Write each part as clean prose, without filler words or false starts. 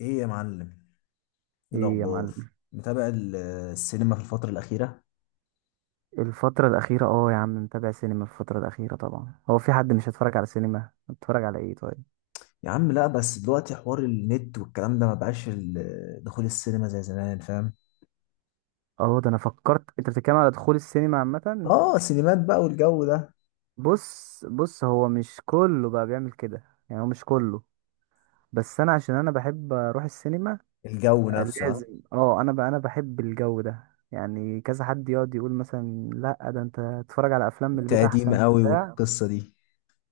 ايه يا معلم؟ ايه ايه يا الاخبار؟ معلم؟ متابع السينما في الفتره الاخيره؟ الفترة الأخيرة، يا عم، متابع سينما الفترة الأخيرة. طبعا هو في حد مش هيتفرج على سينما؟ هتتفرج على ايه؟ طيب. يا عم، لا، بس دلوقتي حوار النت والكلام ده ما بقاش دخول السينما زي زمان، فاهم؟ اه، ده انا فكرت انت بتتكلم على دخول السينما عامة. اه، سينمات بقى والجو ده. بص بص، هو مش كله بقى بيعمل كده. يعني هو مش كله. بس انا عشان انا بحب اروح السينما الجو نفسه، ها؟ لازم. اه انا بقى انا بحب الجو ده. يعني كذا حد يقعد يقول مثلا: لا ده انت تتفرج على افلام من البيت تقديم احسن قوي وبتاع، والقصه دي.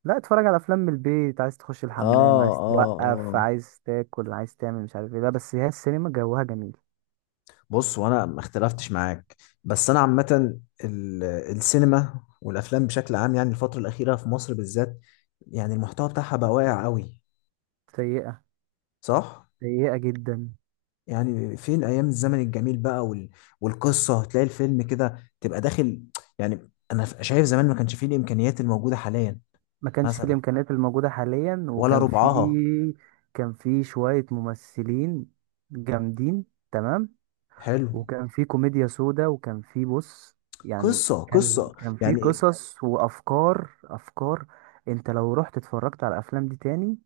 لا اتفرج على افلام من البيت، عايز تخش اه، الحمام، عايز اه، توقف، اه. عايز تاكل، عايز تعمل مش عارف ايه، لا بس هي السينما جوها جميل. بص، وانا ما اختلفتش معاك. بس انا عامه السينما والافلام بشكل عام، يعني الفتره الاخيره في مصر بالذات، يعني المحتوى بتاعها بقى واقع قوي. سيئة. صح. سيئة جدا. يعني فين ايام الزمن الجميل بقى والقصه، هتلاقي الفيلم كده تبقى داخل. يعني انا شايف زمان ما كانش فيه الامكانيات الموجوده حاليا، ما كانش في مثلا، الامكانيات الموجودة حاليا، ولا وكان في ربعها. كان في شوية ممثلين جامدين. تمام. حلو. وكان في كوميديا سودا، وكان في بص، يعني قصه كان قصه كان في يعني إيه؟ قصص وافكار افكار. انت لو رحت اتفرجت على الافلام دي تاني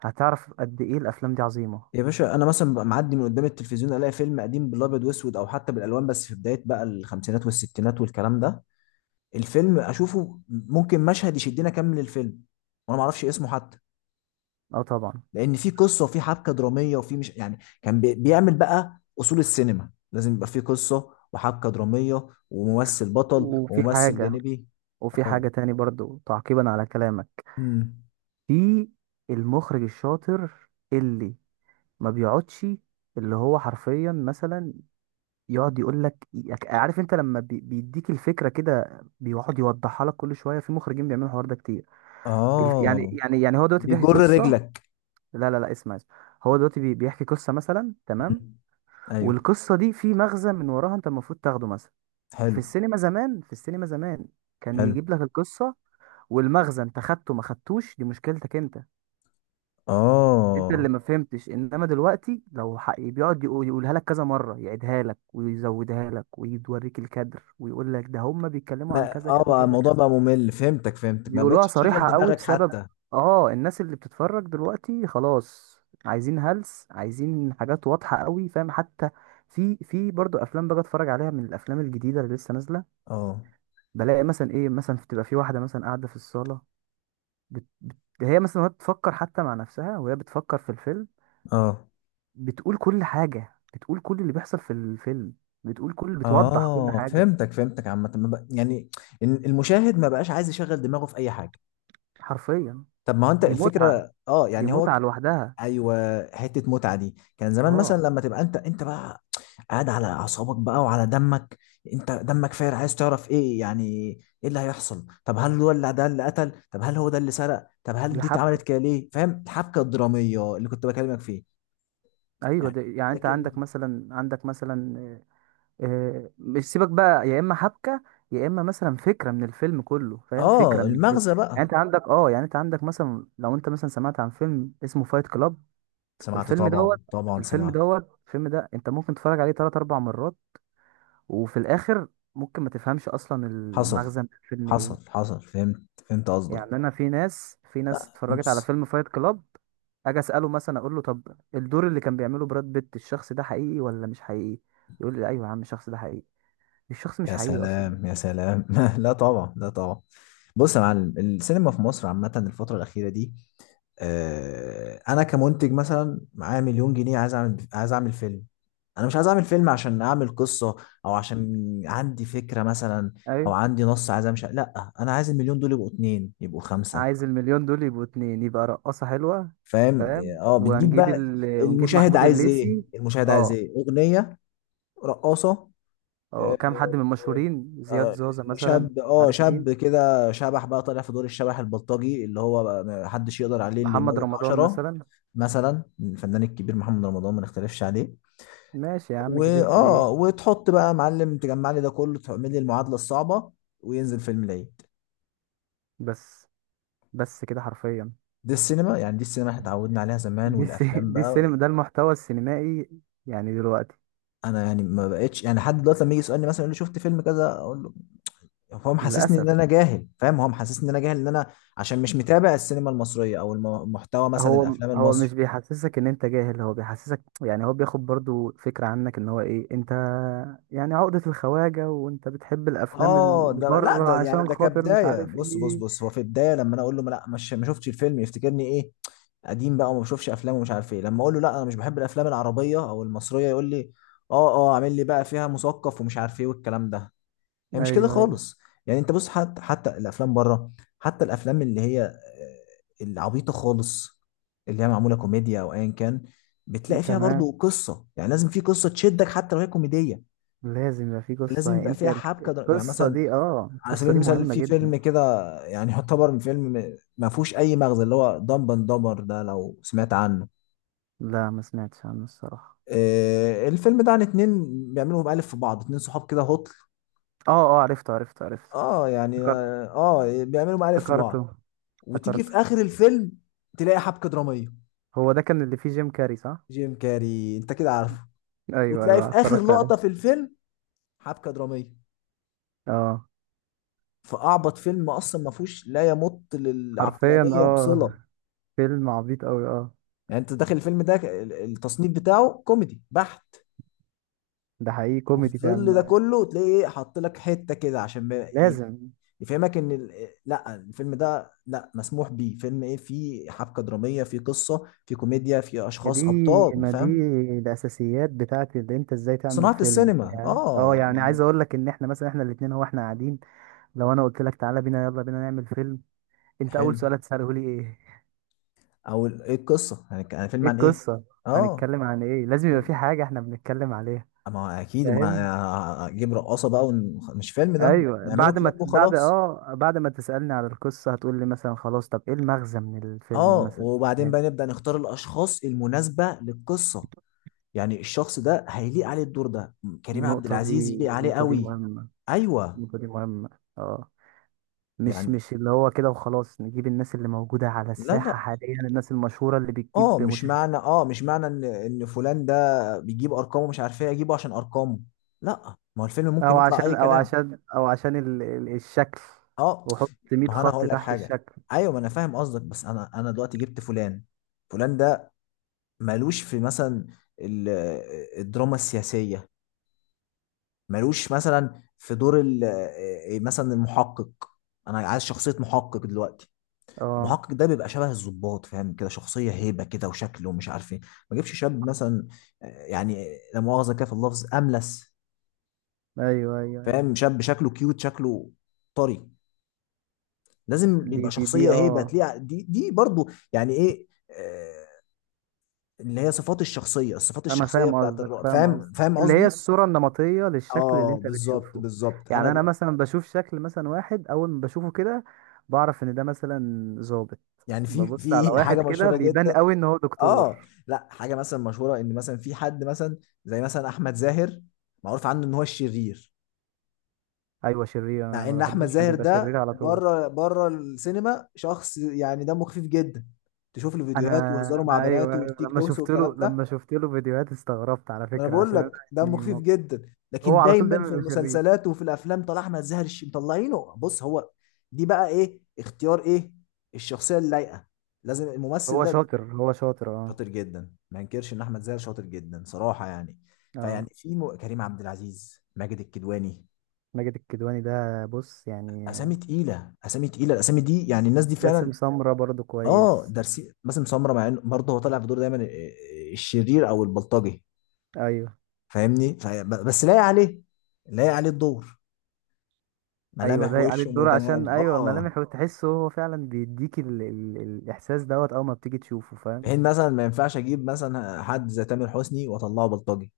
هتعرف قد ايه الافلام دي عظيمة. يا باشا، انا مثلا ببقى معدي من قدام التلفزيون، الاقي فيلم قديم بالابيض واسود او حتى بالالوان، بس في بدايه بقى الخمسينات والستينات والكلام ده، الفيلم اشوفه ممكن مشهد يشدني اكمل الفيلم، وانا ما اعرفش اسمه حتى، اه، طبعا. لان في قصه وفي حبكه دراميه، وفي مش يعني، كان بيعمل بقى اصول السينما، لازم يبقى في قصه وحبكه دراميه وممثل بطل وفي وممثل حاجة جانبي. وفي اه. حاجة تاني برضو تعقيبا على كلامك. امم في المخرج الشاطر اللي ما بيقعدش، اللي هو حرفيا مثلا يقعد يقول لك: عارف انت لما بيديك الفكرة كده بيقعد يوضحها لك كل شوية. في مخرجين بيعملوا الحوار ده كتير. الف- يعني اه. يعني يعني هو دلوقتي بيحكي بيجر قصة. رجلك. لا لا لا، اسمع اسمع، هو دلوقتي بيحكي قصة مثلا. تمام. مم. ايوه. والقصة دي في مغزى من وراها، انت المفروض تاخده مثلا. في حلو، السينما زمان في السينما زمان كان حلو، يجيب لك القصة. والمغزى انت خدته ما خدتوش، دي مشكلتك انت. انت اللي اه. ما فهمتش. انما دلوقتي لو حق بيقعد يقولها لك كذا مره، يعيدها لك ويزودها لك ويوريك الكادر ويقول لك ده هم بيتكلموا عن ما كذا كذا بقى كذا الموضوع كذا. بقى ممل، فهمتك فهمتك، ما بيقولوها بقتش تشغل صريحه قوي، دماغك بسبب حتى. اه الناس اللي بتتفرج دلوقتي خلاص. عايزين هلس، عايزين حاجات واضحه قوي، فاهم حتى. في برضو افلام باجي اتفرج عليها من الافلام الجديده اللي لسه نازله. اه، بلاقي مثلا ايه، مثلا بتبقى في واحده مثلا قاعده في الصاله، بت... بت... هي مثلا، وهي بتفكر حتى مع نفسها، وهي بتفكر في الفيلم، اه، بتقول كل حاجة، بتقول كل اللي بيحصل في الفيلم، بتقول كل بتوضح كل اه، حاجة فهمتك فهمتك عامة، ما بق- يعني إن المشاهد ما بقاش عايز يشغل دماغه في اي حاجة. حرفيا. طب ما هو انت دي متعة، الفكره، اه، دي يعني هو متعة لوحدها. ايوه، حته متعه دي كان زمان، مثلا اه، لما تبقى انت بقى قاعد على اعصابك بقى وعلى دمك، انت دمك فاير عايز تعرف ايه، يعني ايه اللي هيحصل؟ طب هل هو اللي ده اللي قتل؟ طب هل هو ده اللي سرق؟ طب هل دي دي حبكة. اتعملت كده ليه؟ فاهم الحبكه الدراميه اللي كنت بكلمك فيه؟ ايوه، يعني. دي يعني انت لكن، عندك مثلا مش، سيبك بقى، يا اما حبكة، يا اما مثلا فكرة من الفيلم كله، فاهم؟ فكرة اه، من الفيلم. المغزى يعني بقى. انت عندك مثلا لو انت مثلا سمعت عن فيلم اسمه فايت كلاب. سمعت، الفيلم طبعا، دوت طبعا الفيلم سمعت. دوت الفيلم ده انت ممكن تتفرج عليه تلات اربع مرات، وفي الاخر ممكن ما تفهمش اصلا حصل، المغزى من الفيلم حصل، ايه. حصل، فهمت، فهمت قصدك. يعني انا في ناس لا، اتفرجت على بص. فيلم فايت كلاب. اجي اساله مثلا، اقول له: طب الدور اللي كان بيعمله براد بيت، الشخص ده حقيقي ولا مش حقيقي؟ يقول لي: ايوه يا عم الشخص ده حقيقي. الشخص مش يا حقيقي اصلا. سلام، يا سلام. لا طبعا، لا طبعا. بص يا معلم، السينما في مصر عامة الفترة الأخيرة دي، أنا كمنتج مثلا معايا مليون جنيه عايز أعمل فيلم. أنا مش عايز أعمل فيلم عشان أعمل قصة، أو عشان عندي فكرة مثلا، أو ايوه، عندي نص عايز أمشي، لا، أنا عايز المليون دول يبقوا اتنين، يبقوا خمسة، عايز المليون دول يبقوا اتنين، يبقى رقاصة حلوة. فاهم؟ فاهم. أه، بتجيب وهنجيب بقى. ونجيب المشاهد محمود عايز إيه؟ الليثي. المشاهد عايز اه. إيه؟ أغنية، رقاصة. اه، آه، كام حد من المشهورين، زياد آه، زوزة مثلا. شاب، عارف شاب مين؟ كده شبح بقى طالع في دور الشبح البلطجي اللي هو بقى ما حدش يقدر عليه، اللي محمد يموت رمضان 10. مثلا. مثلا الفنان الكبير محمد رمضان، ما نختلفش عليه. ماشي يا عم، كبير كبير. واه وتحط بقى يا معلم، تجمع لي ده كله، تعمل لي المعادلة الصعبة، وينزل فيلم العيد. بس بس كده حرفيا. دي السينما، يعني دي السينما احنا اتعودنا عليها زمان، دي الس... والافلام دي بقى، السينما، ده المحتوى السينمائي يعني دلوقتي. انا يعني ما بقتش، يعني حد دلوقتي لما يجي يسألني مثلا يقول لي شفت فيلم كذا، اقول له، يعني هو محسسني للأسف. ان انا جاهل، فاهم؟ هو محسسني ان انا جاهل، ان انا عشان مش متابع السينما المصريه او محتوى مثلا هو الافلام هو المصري. مش بيحسسك ان انت جاهل، هو بيحسسك يعني هو بياخد برضو فكرة عنك ان هو ايه انت. يعني عقدة الخواجة، وانت بتحب الافلام اه، اللي ده لا، بره ده يعني عشان ده خاطر مش كبدايه، عارف بص بص ايه. بص، هو في البدايه لما انا اقول له لا، مش ما شفتش الفيلم، يفتكرني ايه، قديم بقى وما بشوفش افلام ومش عارف ايه، لما اقول له لا انا مش بحب الافلام العربيه او المصريه، يقول لي اه، اه، عامل لي بقى فيها مثقف ومش عارف ايه والكلام ده. هي مش كده ايوه، ايوه، خالص. يعني انت بص، حتى الافلام بره، حتى الافلام اللي هي العبيطه خالص، اللي هي معموله كوميديا او ايا كان، بتلاقي فيها برضو تمام. قصه، يعني لازم في قصه تشدك حتى لو هي كوميديه. لازم يبقى في قصة لازم يعني يبقى انت. فيها يعني مثلا، على سبيل القصة دي المثال مهمة في جدا. فيلم كده، يعني يعتبر من فيلم ما فيهوش اي مغزى، اللي هو دمب اند دمبر، ده لو سمعت عنه. لا، ما سمعتش عنه الصراحة. الفيلم ده عن اتنين بيعملوا مقالب في بعض، اتنين صحاب كده هطل. اه، اه، عرفته عرفته عرفته. اه، يعني، افتكرت- اه. بيعملوا مقالب في بعض، افتكرته وتيجي افتكرته. في اخر الفيلم تلاقي حبكه دراميه. هو ده كان اللي فيه جيم كاري صح؟ جيم كاري، انت كده عارفه. ايوه وتلاقي في ايوه، اخر اتفرجت عليه. لقطه في الفيلم حبكه دراميه، اه. فاعبط فيلم اصلا ما فيهوش لا يمت حرفيا للعقلانيه بصله. فيلم عبيط قوي يعني انت داخل الفيلم ده، التصنيف بتاعه كوميدي بحت، ده حقيقي كوميدي وفي ظل ده فعلا. كله تلاقي ايه؟ حاط لك حته كده عشان ما- ايه لازم. يفهمك ان ال- إيه، لا الفيلم ده، لا، مسموح بيه فيلم، ايه، فيه حبكه دراميه، فيه قصه، فيه كوميديا، فيه ما دي، اشخاص ابطال، ما دي فاهم؟ الاساسيات بتاعت اللي انت ازاي تعمل صناعه فيلم. السينما، يعني اه يعني. عايز اقول لك ان احنا مثلا احنا الاتنين، هو احنا قاعدين. لو انا قلت لك: تعالى بينا، يلا بينا نعمل فيلم، انت اول حلو. سؤال هتساله لي ايه؟ او ايه القصه يعني يعني فيلم ايه عن ايه؟ القصه؟ اه، هنتكلم عن ايه؟ لازم يبقى في فيلم. حاجه احنا بنتكلم عليها. ما هو اكيد فاهم. ما اجيب رقاصه بقى مش فيلم، ده ايوه، نعمله كليب وخلاص. بعد ما تسالني على القصه هتقول لي مثلا: خلاص، طب ايه المغزى من الفيلم اه مثلا؟ وبعدين فاهم؟ بقى نبدا نختار الاشخاص المناسبه للقصه، يعني الشخص ده هيليق عليه الدور ده، كريم عبد النقطه دي العزيز يليق عليه النقطه دي قوي. مهمه. ايوه، النقطه دي مهمه. اه. مش يعني. مش اللي هو كده وخلاص نجيب الناس اللي موجوده على لا، الساحه لا. حاليا، الناس المشهوره اللي اه بتجيب مش مشاهدات. معنى اه مش معنى ان فلان ده بيجيب ارقامه مش عارف ايه، اجيبه عشان ارقامه. لا، ما هو الفيلم ممكن او يطلع اي عشان او كلام. عشان او عشان الشكل، اه، وحط 100 ما هو انا خط هقول لك تحت حاجه. الشكل. ايوه، ما انا فاهم قصدك، بس انا دلوقتي جبت فلان، فلان ده مالوش في مثلا ال- الدراما السياسيه، مالوش مثلا في دور مثلا المحقق. انا عايز شخصيه محقق دلوقتي، اه. المحقق ده بيبقى شبه الضباط، فاهم؟ كده شخصيه هيبه كده وشكله، ومش عارف ايه. ما جيبش شاب مثلا، يعني، لا مؤاخذه كده في اللفظ، املس، ايوه ايوه ايوه. فاهم؟ شاب شكله كيوت، شكله طري، لازم دي يبقى دي دي شخصيه اه هيبه تليق، دي برضو يعني ايه، اللي هي صفات الشخصيه، الصفات انا الشخصيه فاهم بتاعت قصدك، الرائد، فاهم فاهم، قصدك، فاهم اللي هي قصدي. الصورة النمطية للشكل اللي اه، انت بالظبط، بتشوفه. بالظبط، انا يعني انا مثلا بشوف شكل مثلا واحد، اول ما بشوفه كده بعرف ان ده مثلا ظابط. يعني، في ببص على في واحد حاجه كده مشهوره بيبان جدا. قوي ان هو اه. دكتور. لا، حاجه مثلا مشهوره ان مثلا في حد مثلا زي مثلا احمد زاهر، معروف عنه ان هو الشرير، ايوه، شرير. انا مع ما ان احمد بحبوش عشان زاهر بيبقى شرير ده على طول. بره بره السينما شخص يعني دمه خفيف جدا، تشوف له انا فيديوهات وهزاره مع انا ايوه، بناته أيوة، والتيك لما توكس شفت له والكلام ده. لما شفت له فيديوهات استغربت على ما انا فكرة، بقول عشان انا لك دمه يعني خفيف جدا، هو لكن على طول دايما دايما في بيبقى شرير. المسلسلات وفي الافلام طلع احمد زاهر مطلعينه، بص هو، دي بقى ايه؟ اختيار ايه الشخصيه اللايقه. لازم هو الممثل ده شاطر، هو شاطر، اه. شاطر جدا، ما انكرش ان احمد زاهر شاطر جدا صراحه، يعني. فيعني اه. كريم عبد العزيز، ماجد الكدواني، ماجد الكدواني ده بص يعني. اسامي تقيله، اسامي تقيله الاسامي دي، يعني الناس دي فعلا. باسم سمرة برضو اه، كويس. درسي، باسم سمره، مع انه برضه هو طالع في دور دايما الشرير او البلطجي، ايوه، فاهمني؟ بس لايق عليه، لايق عليه الدور، ايوه، ملامح ضايق عليه وشه الدور عشان متناغم، ايوه اه. ملامح، وتحسه هو فعلا بيديك الاحساس دوت اول ما بتيجي تشوفه فاهم. بحين مثلا ما ينفعش اجيب مثلا حد زي تامر حسني واطلعه بلطجي،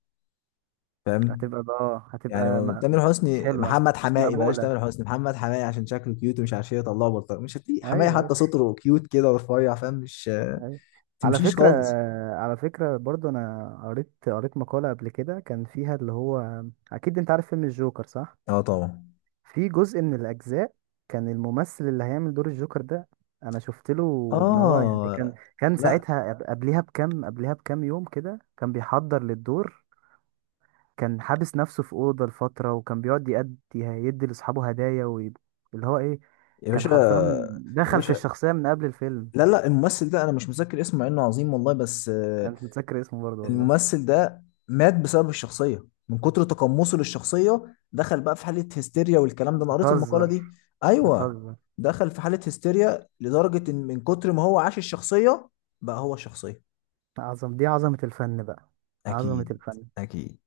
فاهم؟ هتبقى يعني تامر يعني مش حسني، حلوه، محمد مش حماقي، بلاش مقبوله. تامر حسني، محمد حماقي، عشان شكله كيوت ومش عارف ايه يطلعه بلطجي، مش هتلاقي حماقي ايوه ايوه حتى صوته كيوت كده ورفيع، فاهم؟ مش ايوه، على تمشيش فكره، خالص. برضو انا قريت مقاله قبل كده كان فيها اللي هو، اكيد انت عارف فيلم الجوكر صح؟ اه طبعا، في جزء من الأجزاء، كان الممثل اللي هيعمل دور الجوكر ده، أنا شفت له إن هو يعني اه. كان لا ساعتها قبلها بكام يوم كده كان بيحضر للدور. كان حابس نفسه في أوضة لفترة، وكان بيقعد يدي لأصحابه هدايا اللي هو إيه، يا كان باشا، حرفيا يا دخل في باشا، الشخصية من قبل الفيلم. لا، لا، الممثل ده انا مش متذكر اسمه، مع انه عظيم والله، بس أنا مش متذكر اسمه برضه والله. الممثل ده مات بسبب الشخصية، من كتر تقمصه للشخصية دخل بقى في حالة هستيريا، والكلام ده انا قريت المقالة بتهزر، دي. ايوه، بتهزر. دخل في حالة هستيريا لدرجة ان من كتر ما هو عاش الشخصية بقى هو الشخصية. دي عظمة الفن بقى. عظمة اكيد، الفن. اكيد.